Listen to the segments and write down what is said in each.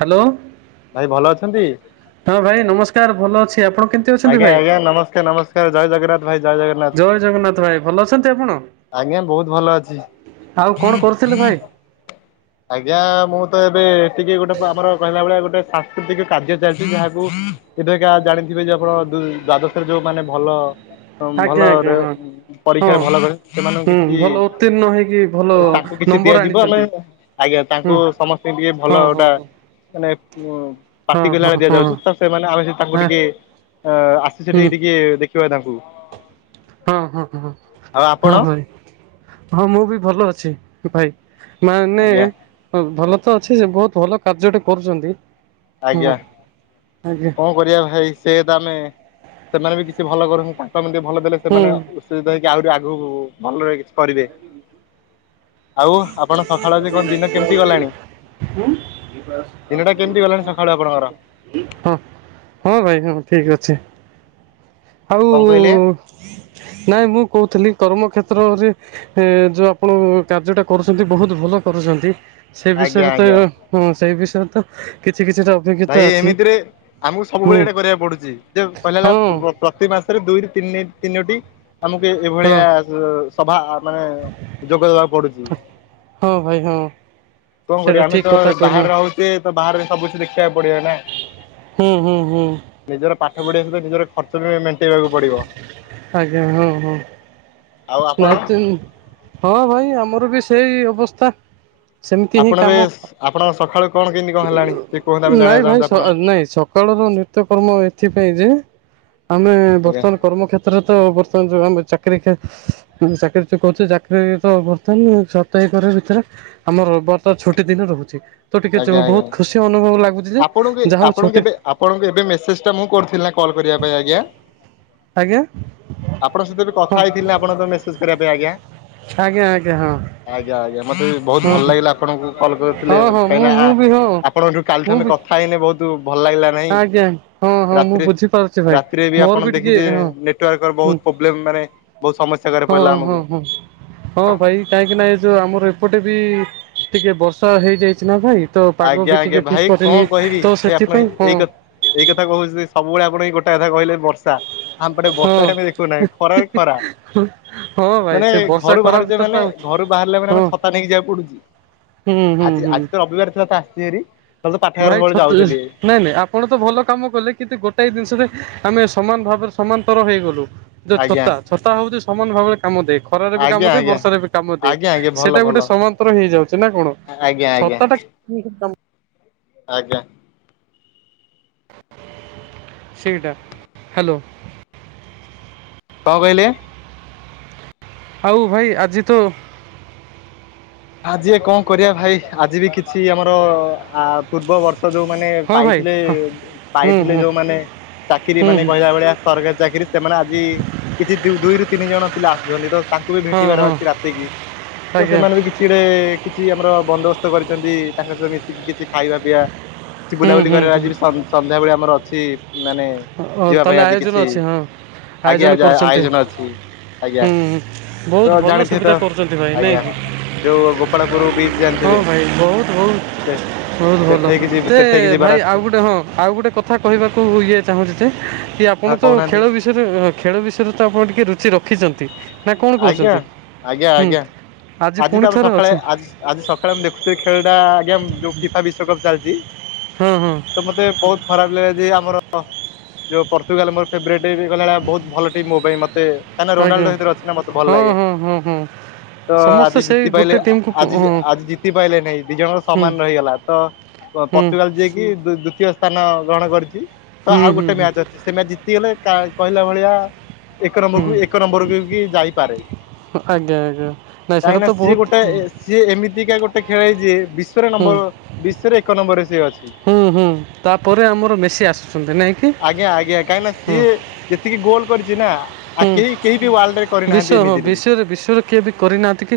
Hello ଭାଇ ଭଲ ଅଛନ୍ତି? ହଁ ଭାଇ ନମସ୍କାର ଭଲ ଅଛି। ଆପଣ କେମିତି ଅଛନ୍ତି ଆଜ୍ଞା ଭାଇ? ଆଜ୍ଞା ନମସ୍କାର ନମସ୍କାର ଜୟ ଜଗନ୍ନାଥ। ଭାଇ ଜୟ ଜଗନ୍ନାଥ ଜୟ ଜଗନ୍ନାଥ ଭାଇ ଭଲ ଅଛନ୍ତି ଆପଣ? ଆଜ୍ଞା ବହୁତ୍ ଭଲ ଅଛି। ଆଉ କଣ କରୁଥିଲେ ଭାଇ। ଆଜ୍ଞା ମୁଁ ତ ଏବେ ଟିକେ ଗୋଟେ ଆମର କହିଲା ବଳେ ଗୋଟେ ସାଂସ୍କୃତିକ କାର୍ଯ୍ୟ ଚାଲିଛି। ଯାହାକୁ ଏବେକା ଜାଣିଥିବେ ଯେ ଆପଣ ଦୁ ଦ୍ୱାଦଶରେ ଯୋଉ ମାନେ ଭଲ। ଆଜ୍ଞା ଆଜ୍ଞା ଭଲରେ ହଁ। ହଁ ପରୀକ୍ଷାରେ ଭଲ କରି ସେମାନଙ୍କୁ ହୁଁ କିଛି ଭଲ ଉତ୍ତୀର୍ଣ୍ଣ ହେଇକି ଭଲ ତାଙ୍କୁ କିଛି ନମ୍ବର ଦିଆଯିବ ଆମେ ଆଣିଛନ୍ତି। ଆଜ୍ଞା ହୁଁ ତାଙ୍କୁ ସମସ୍ତେ ଟିକେ ଭଲ ହଁ ହଁ ଟା ହଁ ମାନେ ଉ ହଁ ପାଟି ହଁ କାଳେ ହଁ ଦିଆଯାଉଛି। ତ ସେମାନେ ଆମେ ସେ ତାଙ୍କୁ ହଁ ଟିକେ ଅ ଆସି ହୁଁ ସେଠିକି ଟିକେ ଦେଖିବା ତାଙ୍କୁ। ହଁ ହଁ ହଁ ଆଉ ଆପଣ ହଁ ରେ ହଁ ମୁଁ ବି ଭଲ ଅଛି ଭାଇ। ମାନେ ଆଜ୍ଞା। ଭଲ ତ ଅଛି। ବହୁତ ଭଲ କାର୍ଯ୍ୟଟେ କରୁଛନ୍ତି। ଆଜ୍ଞା। ହଁ ଆଜ୍ଞା କଣ କରିବା ଭାଇ ସେ ତ ଆମେ ସେମାନେ ବି କିଛି ଭଲ କରନ୍ତୁ ତାଙ୍କୁ ଆମେ ଟିକେ ଭଲ ଦେଲେ ହୁଁ ସେମାନେ ଉତ୍ସହିତ ହେଇକି ଆହୁରି ଆଗୁକୁ ଭଲରେ କିଛି କରିବେ। ଆଉ ଆପଣ ସକାଳ ଯେ କଣ ଦିନ କେମିତି ଗଲାଣି? ଦିନଟା କେମିତି ଗଲାଣି ସକାଳେ ଆପଣଙ୍କର? ହଁ ହଁ ଭାଇ ହଁ ଠିକ୍ ଅଛି। ଆଉ କଣ କହିଲେ? ନାଇଁ ମୁଁ କହୁଥିଲି। କର୍ମକ୍ଷେତ୍ରରେ ଏଁ ଯୋଉ ଆପଣ କାର୍ଯ୍ୟଟା କରୁଛନ୍ତି ବହୁତ ଭଲ କରୁଛନ୍ତି। ସେ ଆଜ୍ଞା ବିଷୟରେ ତ ଆଜ୍ଞା ହଁ ସେଇ ବିଷୟରେ ତ କିଛି କିଛିଟା ଭାଇ ଅଭିଜ୍ଞତା ଅଛି। ଏମିତିରେ ଆମକୁ ସବୁବେଳେ ହୁଁ। ଏଇଟା କରିବାକୁ ପଡୁଛି। ଯେ କହିଲା ହେଲା ହଁ ପ୍ର-ପ୍ର ପ୍ରତି ମାସରେ ଦୁଇରୁ ତିନି ତିନୋଟି। ଆମକୁ ଏ ହଁ ଏଭଳିଆ ସଭା ମାନେ ଯୋଗ ଦେବାକୁ ପଡୁଛି। ହଁ ଭାଇ ହଁ। କଣ ସେଇଟା କରିବା ଆମେ ଠିକ ତ କଥା କହିଲ। ବାହାରେ ରହୁଛେ। ବାହାରେ ସବୁ କିଛି ଦେଖିବାକୁ ପଡିବା ନା। ହୁଁ ହୁଁ ହୁଁ ନିଜର ପାଠ ପଢିବା ସହିତ ନିଜର ଖର୍ଚ୍ଚ ଭି ମେନ୍ ଆଜ୍ଞା ହୁଁ ହୁଁ। ଆଉ ଆପଣ ନାଇଁ ତ ହଁ ଭାଇ ଆମର ବି ସେଇ ଅବସ୍ଥା। ସେମିତି ହିଁ ଆପଣ ବି କାମ। ଆପଣ ସକାଳୁ କଣ କେମିତି କଣ ହେଲାଣି ଟିକେ କୁହନ୍ତୁ ଆମେ ନାଇଁ ଜାଣିବାକୁ ଭାଇ ଚାହୁଁଛୁ ସ ଆପଣ ନାଇଁ ସକାଳ ନିତ୍ୟକର୍ମ ଏ ଏଥିପାଇଁ ଯେ ଆମେ ଆଜ୍ଞା ବର୍ତ୍ତମାନ କର୍ମକ୍ଷେତ୍ରରେ ତ ବର୍ତ୍ତମାନ ଯୋଉ ଆମେ ଚାକିରୀ କ୍ଷେ ଆମେ ଚାକିରୀ ଯୋଉ କହୁଛେ ଚାକିରୀ ତ ବର୍ତ୍ତମାନ କର ଭିତରେ ଆମର ରବିବାରଟା ଛୁଟି ଦିନ। ରହୁଛି। ତ ଟିକେ ଆଜ୍ଞା ଆଜ୍ଞା ବହୁତ ଖୁସି ଅନୁଭବ ଲାଗୁଛି ଯେ ଆପଣଙ୍କୁ ଯାହା ହଉ ଆପଣଙ୍କୁ ଛୁଟି ଏବେ ଆପଣଙ୍କୁ ଏବେ ମେସେଜ୍ ଟା ମୁଁ କରିୁଥିଲି ନା କ କଲ୍ କରିବା ପାଇଁ ଆଜ୍ଞା। ଆଜ୍ଞା ଆପଣଙ୍କ ସହିତ ବି ହଁ କଥା ହେଇଥିଲେ ନା ଆପଣ ତ ମେସେଜ କିରା ପାଇଁ ଆଜ୍ଞା। ଆଜ୍ଞା ଆଜ୍ଞା ହଁ। ଆଜ୍ଞା ଆଜ୍ଞା ମତେ ବି ବହୁତ ହଁ ଭଲ ହଁ ଲାଗିଲା ଆପଣଙ୍କୁ କଲ୍ କରିଥିଲେ ହଁ ହଁ ମୁଁ କାହିଁକିନା ଆ ମୁଁ ବି ହଁ ଆପଣଙ୍କଠୁ କାଲି ଠୁ ମୁଁ ଆମେ ବି କଥା ହେଇନେ ବୋହୁତ ଭଲ ଲାଗିଲା ନାହିଁ ଆଜ୍ଞା ହଁ ହଁ ମୁଁ ରାତିରେ ବୁଝିପାରୁଛି ଭାଇ ରାତିରେ ବି ମୋର ଆପଣ ଟିକେ ଦେଖିଥେ ହଁ ନେଟୱାର୍କର ବୋହୁତ ହଁ ପୋବ୍ଲେମ୍ ମାନେ ବହୁତ ସମସ୍ୟା ତାରେ ପଡିଲା ହଁ ହଁ ଆମକୁ। ହଁ ହଁ ଭାଇ କାହିଁକି ନା ଏ ଯୋଉ ଆମର ଏପଟେ ବି ଟିକେ ବର୍ଷା ହେଇଯାଇଛି ନା ଭାଇ ତ ପାଗ ଆଜ୍ଞା ବି ଆଜ୍ଞା ଟିକିଏ ଠିକ୍ ଭାଇ କରିନି କଣ କହିବି ତ ଭାଇ ଆପଣ ସେଥିପାଇଁ ହଁ ଏଇ କ ଏଇ କଥା କୋହୁଛି ସବୁବେଳେ ଆପଣ ଏଇ ଗୋଟାଏ କଥା କହିଲେ ବର୍ଷା। ଆମପଟେ ହଁ ବର୍ଷା କେବେ ଦେଖୁନାଇଁ ଖରା ହିଁ ଖରା। ହଁ ଭାଇ ମାନେ ସେ ବର୍ଷା ଘରୁ ଖରା ବାହାରୁଛେ ଭିତରେ ମାନେ ତ ଘରୁ ବାହାରିଲେ ମାନେ ହଁ ଆମେ ଛତା ନେଇକି ଯିବାକୁ ପଡୁଚି। ହୁଁ ହୁଁ ଆଜି ହୁଁ ଆଜି ତ ରବିବାର ଥିଲା ତ ଆସିଚି ଭାରି। ଭାଇ ଛତୁ ଜରି ନାଇଁ ନାଇଁ ଆପଣ ତ ଭଲ କାମ କଲେ କିନ୍ତୁ ଗୋଟାଏ ଜିନିଷରେ ଆମେ ସମାନ ଭାବରେ ସମାନ୍ତର ହୋଇଗଲୁ। ଯୋଉ ଆଜ୍ଞା ଛତା ଛତା ହେଉଚି ସମାନ ଭାବରେ କାମ ଦିଏ ଖରାରେ ବି ଆଜ୍ଞା କାମ ଦିଏ ଆଜ୍ଞା ବର୍ଷାରେ ବି କାମ ଦିଏ ଆଜ୍ଞା ଆଜ୍ଞା ଭଲ ସେଟା ଗୋ ଭଲ ଗୋଟେ ସମାନ୍ତର ହେଇଯାଉଚି ନା କଣ ଆଜ୍ଞା ଆଜ୍ଞା ଛତା ଟା [unintelligible] ଆଜ୍ଞା। ସେଇଡା ହାଲୋ। କଁ କହିଲେ? ଆଉ ଭାଇ ଆଜି ତ ଆଜି ଭାଇ କଁ କରିବା ଭାଇ ଆଜି ବି କିଛି ଆମର ଆ ପୂର୍ବ ବ ର୍ଷ ଯୋଉମାନେ ହଁ ଭାଇ ପାଇଥିଲେ ହଁ ହୁଁ ପାଇଥିଲେ ହୁଁ ଯୋଉମାନେ ଚାକିରୀ ହୁଁ ମାନେ ହୁଁ କହିଲା ଭଳିଆ ସରକାରୀ ଚାକିରି ସେମାନେ ଆଜି କିଛି ଦି ଦୁଇରୁ ତିନି ଜଣ ପିଲା ଆସୁଛନ୍ତି ତ ତାଙ୍କୁ ବି ହଁ ଭେଟିବାର ହଁ ଅଛି ରାତିକି ତ ଆଜ୍ଞା ସେମାନେ ବି କି କିଛି ଆମର ବନ୍ଦୋବସ୍ତ କରିଚନ୍ତି ତାଙ୍କ ସହିତ ମିଶିକି କିଛି ଖାଇବା ପିଇବା। କିଛି ହୁଁ ବୁଲାବୁଲି ହୁଁ କରିବା ହୁଁ ଆଜି ବି ସନ୍ ସନ୍ଧ୍ୟାବେଳେ ଆମର ଅଛି ମାନେ ଯିବା ପାଇଁ ତାହେଲେ ଆଜି ଆୟୋଜନ କିଛି ଅଛି ହଁ ଆଜ୍ଞା ଆୟୋଜନ ଆଜି କରୁଛନ୍ତି ଆୟୋଜନ ଅଛି। ଆଜ୍ଞା ହୁଁ ହୁଁ ବହୁତ ତ ଭଲ ଜାଣିଥିବେ ତ ସୁବିଧା କରୁଛନ୍ତି ଭାଇ ନାଇଁ ଆଜ୍ଞା। କି ଯୋଉ ଗୋପାଳପୁରୁ ବିଚ ହଁ ଜାଣିଥିବେ ଭାଇ ବହୁତ ବହୁତ ସେ ବହୁତ ଭଲ ସେଠେଇକି ଯି ଯେ ସେଠେଇକି ଭାଇ ଯିବାର ଆଉ ଅଛି ଗୋଟେ ହଁ ଆଉ ଗୋଟେ କଥା କହିବାକୁ ଇଏ ଚାହୁଁଛି ଯେ କି ଆପଣ ହଁ ତ କହୁନାହାନ୍ତି ଖେଳ ବିଷୟରେ ଖେଳ ବିଷୟରେ ତ ଆପଣ ଟିକେ ରୁଚି ରଖିଚନ୍ତି। ଆଜ୍ଞା ଆଜ୍ଞା ଆଜ୍ଞା। ଆଜି ତ ପୁଣି ଆମେ ଥରେ ସକାଳେ ଅଛି ଆଜି ଆଜି ସକାଳେ ଆମେ ଦେଖୁଥିଲେ ଖେଳଟା ଆଜ୍ଞା ଯୋଉ ଫିଫା ବିଶ୍ୱକପ୍ ଚାଲିଚି ହଁ ହଁ ତ ମୋତେ ବୋହୁତ ଖରାପ ଲାଗିଲା ଯେ ମୋରୋ ଯୋଉ ପର୍ତୁଗାଲ ମୋର ଫେବ୍ରେଟ। [unintelligible] ବହୁତ ଭଲ ଟିମ୍ ମୋ ପାଇଁ ମତେ କାହିଁକିନା ରୋନାଲ୍ଡୋ ହେଇଥିରେ ଅ ହୁଁ ହୁଁ ହୁଁ ହୁଁ। ତ ଆଜି ଜିତି ପାଇଲେ ଆଜି ହଁ ଆଜି ଜିତି ପାଇଲେ ନେଇଁ ଦି ଜଣଙ୍କର ହୁଁ ସମାନ ରହିଗଲା ତ ପ ହୁଁ ପର୍ତୁଗାଲ ଯିଏକି ଦୁ ଦୂତୀୟ ସ୍ଥାନ ନ ଗ୍ରହଣ କରିଛି ତ ହୁଁ ଆଉ ହୁଁ ଗୋଟେ ମ୍ୟାଚ ଅଛି ସେ ମ୍ୟାଚ ଜିତିଗଲେ ତା କହିଲା ଭଳିଆ ଏକ ହୁଁ ନମ୍ବରକୁ ଏକ ହୁଁ ନମ୍ବରକୁ। [unintelligible] ଯାଇପାରେ ଆଜ୍ଞା ଆଜ୍ଞା ନାଇଁ ସେଇଟା କାହିଁକିନା ତ ସିଏ ବହୁତ ଗୋଟାଏ ସିଏ ଏମିତିକା ଗୋଟେ ଖେଳାଳି ଯିଏ ବିଶ୍ୱରେ ହୁଁ ନମ୍ବର ବିଶ୍ୱରେ ଏକ ନମ୍ବରରେ ସିଏ ଅଛି ହୁଁ ହୁଁ ତାପରେ ଆମର ମେସି ଆସୁଛନ୍ତି ନାଇଁ କି ଆଜ୍ଞା ଆଜ୍ଞା କାହିଁକିନା ହୁଁ। ସିଏ ଯେତିକି ଗୋଲ କରିଚି ନା ଆ କେହି କେହି ବି ୱାଲ୍ଡରେ ବିଶ୍ଵ ହଁ ବିଶ୍ୱରେ ବିଶ୍ୱରେ କିଏ ବି କରିନାହାନ୍ତି କି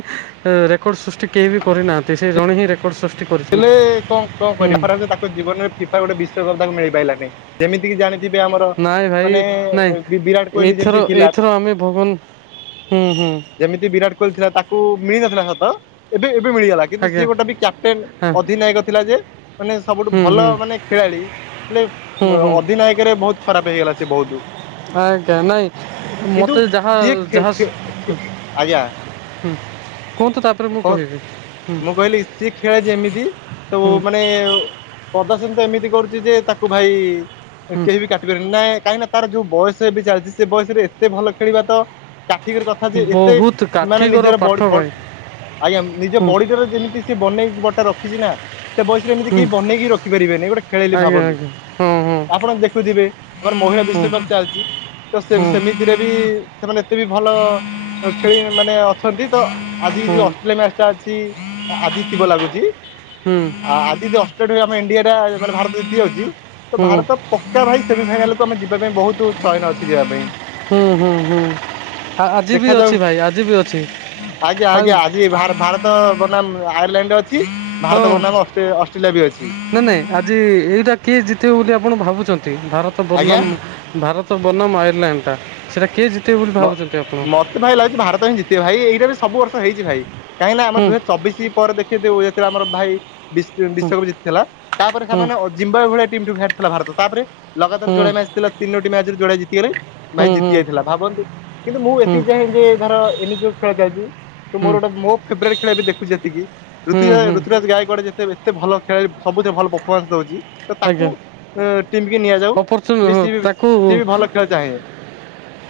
ରେକର୍ଡ ସୃ କେହି ବି କରିନାହାନ୍ତି ସେ ଜଣେ ହିଁ ରେକର୍ଡ ସୃଷ୍ଟି ହେଲେ କରିଛନ୍ତି କଣ କଣ ହୁଁ କରିବା ଖରାପ୍ ଯେ ତାକୁ ଜୀବନରେ ଫିଫା ଗୋଟେ ବିଶ୍ୱକପ୍ ତାଙ୍କୁ ମିଳିପାଇଲାନି ଯେମିତିକି ଜାଣି ଯିବେ ଆମର ନାଇଁ ଭାଇ ମାନେ ନାଇଁ ବି ବିରାଟ୍ କୋହିଲ୍ ଏଇଥର ଯେମିତି ଥିଲା। ଏଇଥର ଆମେ ଭଗବାନ ହୁଁ ହୁଁ ଯେମିତି ବିରାଟ କୋହିଲ୍ ଥିଲା ତାକୁ ମିଳିନଥିଲା ସତ ଏବେ ଏବେ ମିଳିଗଲା କିନ୍ତୁ ଆଜ୍ଞା ସିଏ ଗୋଟେ ବି କ୍ୟାପଟେନ୍ ହଁ ଅଧିନାୟକ ଥିଲା ଯେ ମାନେ ସବୁଠୁ ହୁଁ ଭଲ ହୁଁ ମାନେ ଖେଳାଳି ହେଲେ ହୁଁ ହୁଁ ଅଧିନାୟକ ରେ ବହୁତ ଖରାପ ହେଇଗଲା ସେ ବହୁତ। ଆଜ୍ଞା ନାଇଁ କିନ୍ତୁ ମତେ ଯାହା ସିଏ ଖେ ଯାହା ଖେ ଖେ ଆଜ୍ଞା ହୁଁ। କୁହନ୍ତୁ ତାପରେ ମୁଁ କଣ କହିବି ହୁଁ ମୁଁ କହିଲି ସେ ଖେଳେ ଯେମିତି ତ ହୁଁ ମାନେ ପଦାସନ ତ ଏମିତି କରୁଛି ଯେ ତାକୁ ଭାଇ ହୁଁ କେହି ବି କାଟି ପାରିବେନି ନାଇ କାହିଁକି ନା ତାର ଯୋଉ ବୟସ ଏ ବି ଚାଲିଛି ସେ ବୟସରେ ଏତେ ଭଲ ଖେଳିବା ତ କାଠିକର କଥା ଯେ ଏତେ ବହୁତ ମାନେ କାଠିକର ନିଜର ପାଠ ବ-ବ ଭାଇ ଆଜ୍ଞା ନିଜ ହୁଁ ବଡିଟାର ଯେମିତି ସେ ବନେଇକି ବଟା ରଖିଛି ନା ସେ ବୟସରେ ଏମିତି ହୁଁ କେହି ବନେଇକି ରଖିପାରିବେନି ଗୋଟେ ଖେଳିଲି ଆଜ୍ଞା ଭାବନ୍ତୁ ଆଜ୍ଞା ହଁ ଆପଣ ଦେଖୁଥିବେ ମୋର ମହିଳା ହଁ ବିଶ୍ୱକପ ଚାଲିଛି ତ ସେ ହଁ ସେମିତିରେ ବି ସେମାନେ ଏତେ ବି ଭଲ ଖେଳି ମାନେ ଅଛନ୍ତି ତ ଆଜି ହଁ ହଁ ଯ ମ୍ୟାଚ୍ ଟା ଅଛି ଜିତିବ ଲାଗୁଛି ହୁଁ ଆଜି ଏ ଅଷ୍ଟ୍ରାଡ ଠୁ ଆମ ଇଣ୍ଡିଆଟା ମାନେ ଭାରତ ଜିତି ଯାଉଛି ତ ହୁଁ ଭାରତ ପକ୍କା ଭାଇ ସେମିଫାଇନାଲ କୁ ଆମେ ଯି ଯିବା ପାଇଁ ବହୁତ ଶୟନ ଅଛି ଯିବା ପାଇଁ। ହୁଁ ହୁଁ ହୁଁ ଆ- ଆଜି ବି ଦେଖାଯାଉ ଅଛି ଭାଇ ଆଜି ବି ଅଛି ଆଜ୍ଞା ଆଉ ଆଜ୍ଞା ଆଜିି ଏବ୍ ଭାର ଭାରତ ବନାମ୍ ଆୟାରଲାଣ୍ଡ ଅ ହଁ ଅଛି ନା ନା ଆଜି ଏଇଟା କିଏ ଜିତିବ ବୋଲି ଆପ ଆପଣ ଭାବୁଛନ୍ତି ଭାରତ ଆଜ୍ଞା। ବର୍ଣ୍ନାମ୍ ଭାରତ ବନାମ ଆୟରଲାଣ୍ଡଟା ସେଇଟା କିଏ ଜିତ୍ ବ ବୋଲି ମ ଭାବୁଛନ୍ତି ଆପଣ? ମତେ ଭାଇ ଲାଗୁଛି ଭାରତ ହିଁ ଜିତିବେ ଭାଇ ଏଇଟା ବି ସବୁ ବର୍ଷ ହେଇଛି ଭାଇ କାହିଁକ ନା ଆମ ହୁଁ ଦୁଇ ହଜାର ଚବିଶି ପରେ ଦେଖି ଦେଉ ଆମର ଭାଇ ବିଶ୍ବ ହୁଁ ବିଶ୍ୱକପ୍ ଜିତିଥିଲା ତାପରେ ହୁଁ ସେମାନେ ଅଜିମ୍ବା ଏ ଭଳିଆ ଟିମ୍ ଠୁ ହାରି ଥିଲା ଭାରତ ତାପରେ ଲଗାତାର ହୁଁ ଯୋଡା ମ୍ୟାଚ ଥିଲା ତିନୋଟି ମ୍ୟାଚରେ ଯୋଡା ଜତି ଗଲେ ଭାଇ ହୁଁ ଜିତି ଯାଇଥିଲା ଭାବନ୍ତୁ କିନ୍ତୁ ମୁଁ ହୁଁ ହୁଁ ଏତିକି ଚାହେଁ ଯେ ଧର ଏମିତି ଯୋଉ ଖେଳ ଚାଲିଛି ତ ହୁଁ ମୋର ଗୋଟେ ମୋ ଫେରରେଟ ଖେଳ ଏବେ ଦେଖୁଛି ଯେତିକି ହୁଁ ଋତୁରାଜ୍ ହୁଁ ଋତୁରାଜ ଗାଇ ଯେତେ ଏତେ ଭଲ ଖେଳାଳି ସବୁଥିରେ ଭଲ ପଫମାନ୍ସ ଦଉଛି ତ ଆଜ୍ଞା ତାକୁ ଟିମ୍ କି ନିଆଯାଉ, ଅପରଚୁନି ଯେ ହଁ ସିଏ ବି, ତାକୁ ସିଏ ବି ଭଲ ଖେଳ ଚାହେଁ।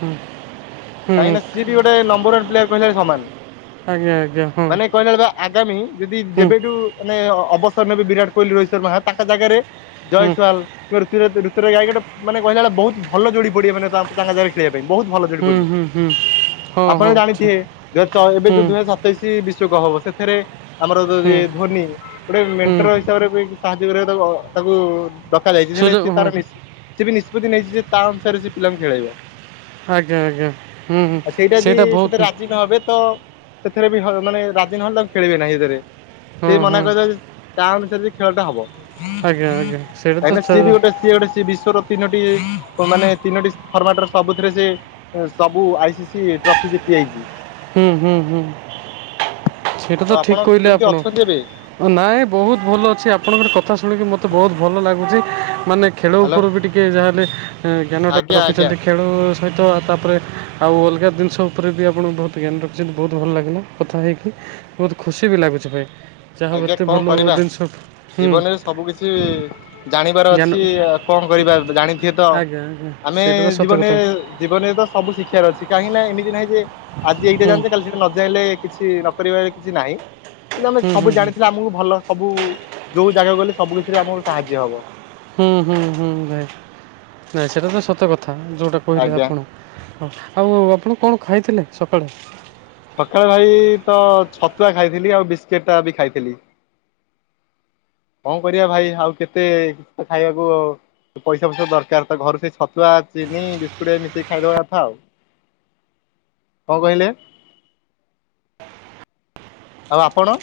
ହୁଁ। କାହିଁକି ନା ସିଏ ବି ଗୋଟେ, ନମ୍ବର ୱାନ ପ୍ଲେୟାର କହିଲା ସମାନ୍। ଆଜ୍ଞା ଆଜ୍ଞା ହଁ। ଆଗାମୀ ଯଦି, ହୁଁ ଯେବେଠୁ ମାନେ ଅବସର ନେବେ, ବିରାଟ କୋହଲି ରୋହିତ ଶର୍ମା ତାଙ୍କ ଜାଗାରେ ହୁଁ ଜୟଶ୍ଵାଲ୍ ତୁରୁ ତୁରୁ ଋତୁ ଗାୟିକା ମାନେ କହିଲା ବହୁତ ଭଲ ଯୋଡି ପଡିବେ ମାନେ ତାଙ୍କ ଜାଗାରେ ଖେଳିବା ପାଇଁ ମାନେ ବହୁତ ଭଲ ଯୋଡ଼ି। ହୁଁ ପଡ଼ିବେ ହୁଁ ହୁଁ ହଁ ଆପଣ ହଁ ଜାଣିଥିବେ ଠିକ ଯ ଏବେ ହୁଁ ଯୋଉ ଦୁଇ ହଜାର ସତେଇଶ ବିଶ୍ଵକପ ହବ ସେ ଥିରେ ଆମର ଯ ହୁଁ ଯଦି ଧୋନି ଗୋଟେ ହୁଁ ମେଣ୍ଟର ହିସାବରେ ବି ସାହାଯ୍ୟ କରିବାକୁ ତାକୁ ତାକୁ ଡକା ଯାଇଛି ହେଲେ ସେଇଟା ସିଏ ହଁ ତାର ନିଷ ସିଏ ବି ନିଷ- ନିଷ୍ପତ୍ତି ନେଇଛି ଯେ, ତା ଅନୁସାରେ ସେ ପିଲାଙ୍କୁ ଖେଳେଇବ। ଆଜ୍ଞା ଆଜ୍ଞା ହୁଁ ହୁଁ ଆଉ ସେଇଟା ଯଦି, ସେ ତ ବହୁତ ରାଜି ନହେବେ ତ ସେଥିରେ ବି ମାନେ ହ ରାଜି ନହେଲେ ତାଙ୍କୁ ଖେଳେଇବେ ନାହିଁ ସେଥିରେ ହଁ ସିଏ ମନା ହଁ କରିଦେଲା ଯେ ତା ଅନୁସାରେ ଯଦି ଖେଳ ଟା ହବ। ଆଜ୍ଞା ଆଜ୍ଞା ସେଇଟା କାହିଁକି ତ ନା ସିଏ ବି ଗୋଟେ, ଛ- ସିଏ ଗୋଟେ ସିଏ ବିଶ୍ୱର ତିନୋଟି ମାନେ ତିନୋଟି ଫର୍ମାଟରେ, ସବୁଥିରେ ସେ ସବୁ ଆଇ ସି ସି ଟ୍ରଫି ଜିତି ଯାଇଛି। ହୁଁ ହୁଁ ହୁଁ। ସେଇଟା ଆଉ ତ ଆପଣ ଠିକ କହିଲେ କେମିତି ଆପଣ, ଅଛନ୍ତି ଏବେ? ନାଇଁ ବହୁତ ଭଲ ଅଛି ଆପଣଙ୍କର କ କଥା ଶୁଣିକି ମୋତେ ବହୁତ ଭଲ ଲାଗୁଛି, ମାନେ ଖେଳ ହ୍ୟାଲୋ ଉପରେ ବି ଟିକେ ଯାହେଲେ ଜ୍ଞାନଟା ଆଜ୍ଞା ଆଜ୍ଞା ରଖିଛନ୍ତି, ଖେଳ ସହିତ ତାପରେ ଆଉ ଅଲଗା ଜିନିଷ ଉପରେ ବି, ଆପଣ ବହୁତ ଜ୍ଞାନ ରଖିଛନ୍ତି, ବହୁତ ଭଲ ଲାଗିଲା କଥା ହେଇକି ବହୁତ ଖୁସି ବି ଲାଗୁଛି ଭାଇ। ଯାହା ହଉ ଆଜ୍ଞା ଏତେ କଣ ଭଲ କରିବା, ଜିନିଷ ହୁଁ ଜୀବନରେ ସବୁ କିଛି ଜାଣିବାର ଜ୍ଞାନ ଅଛି, ଆଉ କଣ କଣ କରିବା ଜାଣିଥିବେ ତ, ଆଜ୍ଞା ଆଜ୍ଞା ଆମେ ସେଇଟା ତ ସତ ଜୀବନ କଥା ଜୀବନରେ ତ ସବୁ ଶିଖିବାର ଅଛି କାହିଁକି ନା ଏମିତି ନାହିଁ ଯେ ଆଜି ଏଇଟା ହୁଁ ଜାଣିଛେ, କାଲି ସେଟା ନ ଜାଣିଲେ କିଛି ନ କରିବାରେ କିଛି ନାହିଁ। କିନ୍ତୁ ଆମେ ହୁଁ ସବୁ ହୁଁ ଜାଣିଥିଲେ ଆମକୁ ଭଲ, ସବୁ ଯୋଉ ଜାଗା ଗଲେ, ସବୁ କିଛିରେ ଆମକୁ ସାହାଯ୍ୟ ହବ। ହୁଁ ହୁଁ ହୁଁ ଭାଇ, ନାଇଁ ସେଇଟା ତ ସତ କଥା, ଯଉଟା କହିଲେ ଆଜ୍ଞା ଆପଣ। ହଁ ଆଉ ଆପଣ କଣ ଖାଇଥିଲେ ସକାଳେ? ସକାଳେ ଭାଇ, ତ ଛତୁଆ ଖାଇଥିଲି ଆଉ ବିସ୍କେଟ୍ ଟା ବି ଖାଇଥିଲି। କଣ କରିବା ଭାଇ ଆଉ କେତେ ଖାଇବାକୁ, ପଇସା ଫଇସା ଦରକାର ତ ଘରୁ ସେ ଛତୁଆ ଚିନି ବିସ୍କୁଟ୍, ଏ ମିସେଇକି ଖାଇଦବା କଥା ଆଉ। [inaudible] କ କହିଲେ? ଆଉ ଆପଣ?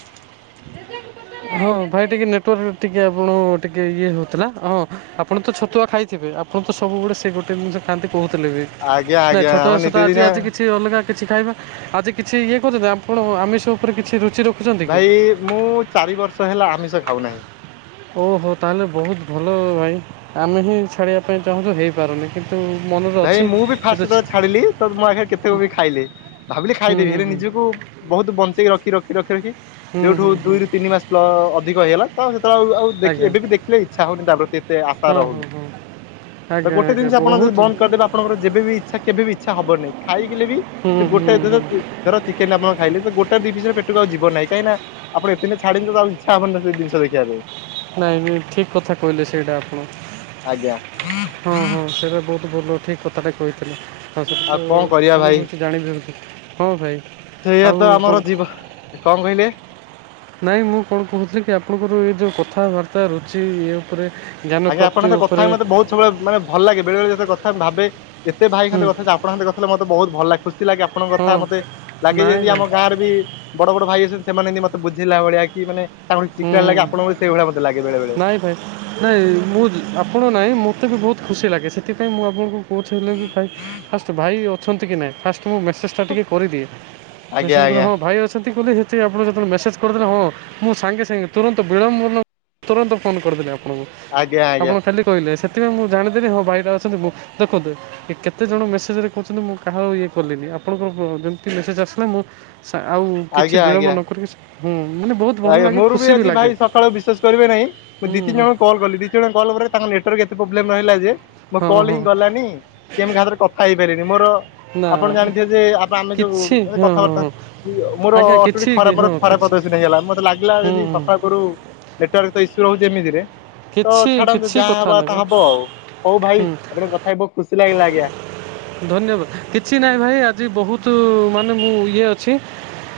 ହଁ ଭାଇ ଟିକେ, ନେଟୱାର୍କ ଟିକେ ଆପଣ ଟିକେ, ଇଏ ହଉଥିଲା ହଁ ଆପଣ ତ ଛତୁଆ ଖାଇଥିବେ ଆ ଆପଣ ତ ସବୁବେଳେ, ସେ ଗୋଟେ ଜିନିଷ ଖାଆନ୍ତି କହୁଥିଲେ ବି, ଆଜ୍ଞା ନାଇଁ ଆଜ୍ଞା ଛତ୍ ଆମ ଛତୁଆ ସେଟା ଆଜି ନିତିଦିନିଆ ଆଜି କିଛି ଅଲଗା କିଛି ଖାଇବା, ଆଜି କିଛି ଇଏ କରୁଛନ୍ତି, ଆପଣ ଆମିଷ ଉପରେ କିଛି ରୁଚି ର ଭାଇ ମୁଁ ଚାରି ବର୍ଷ ହେଲା, ଆମିଷ ଖାଉ ନାହିଁ ଓହୋ ତାହେଲେ ବହୁତ ଭଲ ଭାଇ, ଆମେ ହିଁ ଛାଡ଼ିବା ପାଇଁ ଚାହୁଁଛୁ, ହେଇପାରୁନି କିନ୍ତୁ ମନରେ ଭାଇ ଅଛି ମୁଁ ବି ଫାଷ୍ଟ କିନ୍ତୁ ଯେତେବେଳେ ଛାଡିଲି ତ ମୋ ଆଗରେ କେତେ କ ବି ଖାଇଲେ। ଭାବିଲି ହୁଁ ଖାଇଦେବି, ହୁଁ ହେଲେ ହୁଁ ନିଜକୁ ବହୁତ ବଞ୍ଚେଇକି ରଖି ରଖି ରଖି ରଖି ହୁଁ ଯୋଉଠୁ ହୁଁ ହୁଁ ଦୁଇ ରୁ ତିନି ମାସ ଅଧିକ ହେଲା ତ ଆଉ ଦେଖି ଆଜ୍ଞା ଏବେ ବି ଦେଖିଲେ ଇଚ୍ଛା ହଉନି, ତା ପ୍ରତି ଏତେ ଆଶା ହଁ ହଁ ରହୁନି ହଁ ତ ଆଜ୍ଞା ଗୋଟେ ଆଜ୍ଞା ଜିନିଷ ଆପଣ ଯଦି ବହୁତ ବନ୍ଦ ର ଯେବେ ବି ଇଚ୍ଛା, କେବେ ବି ଇଚ୍ଛା ହବନାହିଁ। ଖାଇଲେ ବି ହୁଁ ସେ ହୁଁ ଗୋଟେ ହୁଁ ଧର, ଚିକେନ ଆପଣ ଖାଇଲେ ଗୋଟେ ଦି ପିସରେ ପେଟକୁ ଆଉ ଯିବନାହିଁ, କାହିଁକି ନା ଆପଣ ଏତେ ଦିନ ଛାଡିଛନ୍ତି ତ ଆଉ ଇଚ୍ଛା ହବନି ସେ ଜିନଷ ଦେଖିବା ପାଇଁ ନାଇଁ, ନାଇଁ, ଠିକ କଥା କହିଲେ ସେଇଟା ଆପଣ ଆଜ୍ଞା। ତେ ଭଲ ଠିକ୍ କଥାଟା କହିଥିଲେ, ତା ସହିତ ଆଉ କଣ ତ, କରିବା ଶୁଣି ଭାଇ ହେଉଛି ଜାଣିବି ହେଉଛି, ହଁ ଭାଇ ସେଇଆ ଆଉ ତ, କ'ଣ ଆମର ଜୀବ କଣ କହିଲେ? ନାଇଁ ମୁଁ କଣ କହୁଥିଲି କି- ଆପଣଙ୍କର ଏଇ ଯୋଉ କଥାବାର୍ତ୍ତା ରୁଚି ଇଏ ଉପରେ ଜ୍ଞାନ ଆଜ୍ଞା, ପ୍ରାପ୍ତି ଆପଣଙ୍କ କଥା ଉପରେ ମତେ ବହୁତ ସବୁବେଳେ ଭଲ ଲାଗେ ବେଳେ ବଳେତ କଥା ଭାବେ। ଏତେ ଭାଇ ସା ହୁଁ କଥା ଆପଣଙ୍କ କଥିଲେ ମତେ ବହୁ ଭଲ ଲାଗୁସି [unintelligible] ଏମିତି ଲାଗେ ଆପଣଙ୍କ ହଁ କଥା ମତେ ଲାଗେ ନାଇଁ ଯେମିତି ଭାଇ ଆମ ଗାଁରେ ବି ବଡ ବଡ ଭାଇ ଅଛନ୍ତି। ସେମାନେ ଏିମିତି ମତେ ବୁଝିଲା ଭଳିଆ କି ମାନେ ତାଙ୍କଠୁ ହୁଁ ଶିଖିଲା ଲାଗି ଆପଣ ସେଇଭଳିଆ ମତେ ଲାଗେ ବେଳେବେଳେ। ନାହିଁ ମୁଁ ଆପଣ ନାହିଁ ମୋତେ ବି ବହୁତ୍ ଖୁସି ଲାଗେ ସେଥିପାଇଁ ମୁଁ ଆପଣଙ୍କୁ କହୁଛି ହେଲେ ବି ଖାଇ ଭାଇ ଅଛନ୍ତି କି ନାଇଁ, ଫାଷ୍ଟ ମୁଁ ମେସେଜ ଟା ଟିକେ କରିଦିଏ, ଆଜ୍ଞା ମେସେଜ୍, ଆଜ୍ଞା ହଁ ଭାଇ ଅଛନ୍ତି ବୋଲି। ସେ ଆପଣଙ୍କୁ ଯେତବେଳେ ମେସେଜ୍ କରିଥିଲେ ହଁ ମୁଁ ସାଙ୍ଗେ ସାଙ୍ଗେ ତୁରନ୍ତ ବିଳମ୍ବ ତୁରନ୍ତ ଫୋନ କରିଦେଲି ଆପଣ, ଆଜ୍ଞା ଆଜ୍ଞା ଆପଣ ଖାଲି କହିଲେ ସେ ସେଥିପାଇଁ ମୁଁ ଜାଣିଥିଲି ହଁ ଭାଇଟା ଅଛନ୍ତି ମୁଁ କରିଦେବେ। କେତେଜଣ ମେସେଜେରେ କହୁଛନ୍ତି ମୁଁ କାହା ଇଏ କଲିନି। ଆପଣଙ୍କ ଯେମିତି ମେସେଜ୍ ଆସିଲା ମୁଁ ଆଉ କିଛି ଆଜ୍ଞା ବିଳମ୍ବ ଆଜ୍ଞା। ନ କରିକି ହଁ ମାନେ ବହୁତ ଭଲ ଲାଗେ। ଆଗୁରୁବି ଖୁସି ବି ଆଜି ଲାଗେ ଭାଇ ସକାଳୁ ବିସେସ୍ କରିବେ ନାହିଁ। ହୁଁ ହୁଁ ଦିତିନୀଜଣଙ୍କୁ କଲ୍ କଲି ଦିତିନି ଜଣ କଲ୍ ପରେତାଙ୍କ ନେଟେଆକ୍ ବିଜୁଳି ମାଇଲା ଯେ -ମୋ ହଁ କଲ୍ ହଁ ହିଁ ଗଲାନି କି କାହା ସାଙ୍ଗରେ କଥା ହେଇପାରିନି, ମୋର ନା ଆପଣ ଜାଣିଥିବେ ଯେ ଆମେ, ଆମେ ଯୋଉ କିଛି ହଁ ହଁ କଥାବାର୍ତ୍ତା ହଁ ମୋର ଆଜ୍ଞା ଅଟୁଳୀ କିଛି ଖରା ମୋର ହଁ ଖରାପ କିଛି ମତେ ସେ ନେଇଗଲା ମତେ ଲାଗିଲା ହୁଁ ଯେମିତି ହୁଁ -ସକାଳୁ ପହରୁ ନେଟୱାର୍କ ତ ଇସ୍ୟୁ ରହୁଛି ଏମିତିରେ ତ କିଛି ଛାଡନ୍ତୁ କିଛି ଯାହା ହବା କଥା ନାହିଁ ହବ ଆଉ, ହଉ ଭାଇ ହୁଁ [unintelligible] ଗୋଟେ କଥା ହେଇବ ଖୁସି ଲାଗିଲା ଆଜ୍ଞା। ଧନ୍ୟବାଦ, କିଛି ନାହିଁ ଭାଇ ଆଜି ବହୁତ ମାନେ ମୁଁ ଇଏ ଅଛି।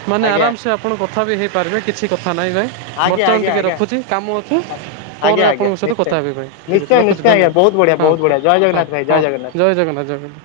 ମାନେ ଆଜ୍ଞା ଆରାମସେ ଆପଣ କଥା ବି ହେଇପାରିବେ କିଛି କଥା ହଁ ନାଇଁ, ନାଇଁ, ଆଜ୍ଞା ବର୍ତ୍ତମାନ ଆଜ୍ଞା ଟିକେ ଆଜ୍ଞା। ରଖୁଛି କାମ ଅଛି, ପରେ ଆଜ୍ଞା ଆଜ୍ଞା ଆପଣଙ୍କ ସହିତ କଥା ନିଶ୍ଚୟ ହେବି ଭାଇ, ଠିକ୍ ଅଛି ନିଶ୍ଚୟ ରଖୁଛି। ନିଶ୍ଚୟ ଧନ୍ୟବାଦ, ଆଜ୍ଞା ବହୁତ ବଢ଼ିଆ ହଁ ବହୁତ ହ ବଢ଼ିଆ ଜୟ ହଁ ଜଗନ୍ନାଥ ଭାଇ ଜୟ ହଁ ଜଗନ୍ନାଥ। ଜୟ ଜଗନ୍ନାଥ, ଜୟ ଜଗନ୍ନାଥ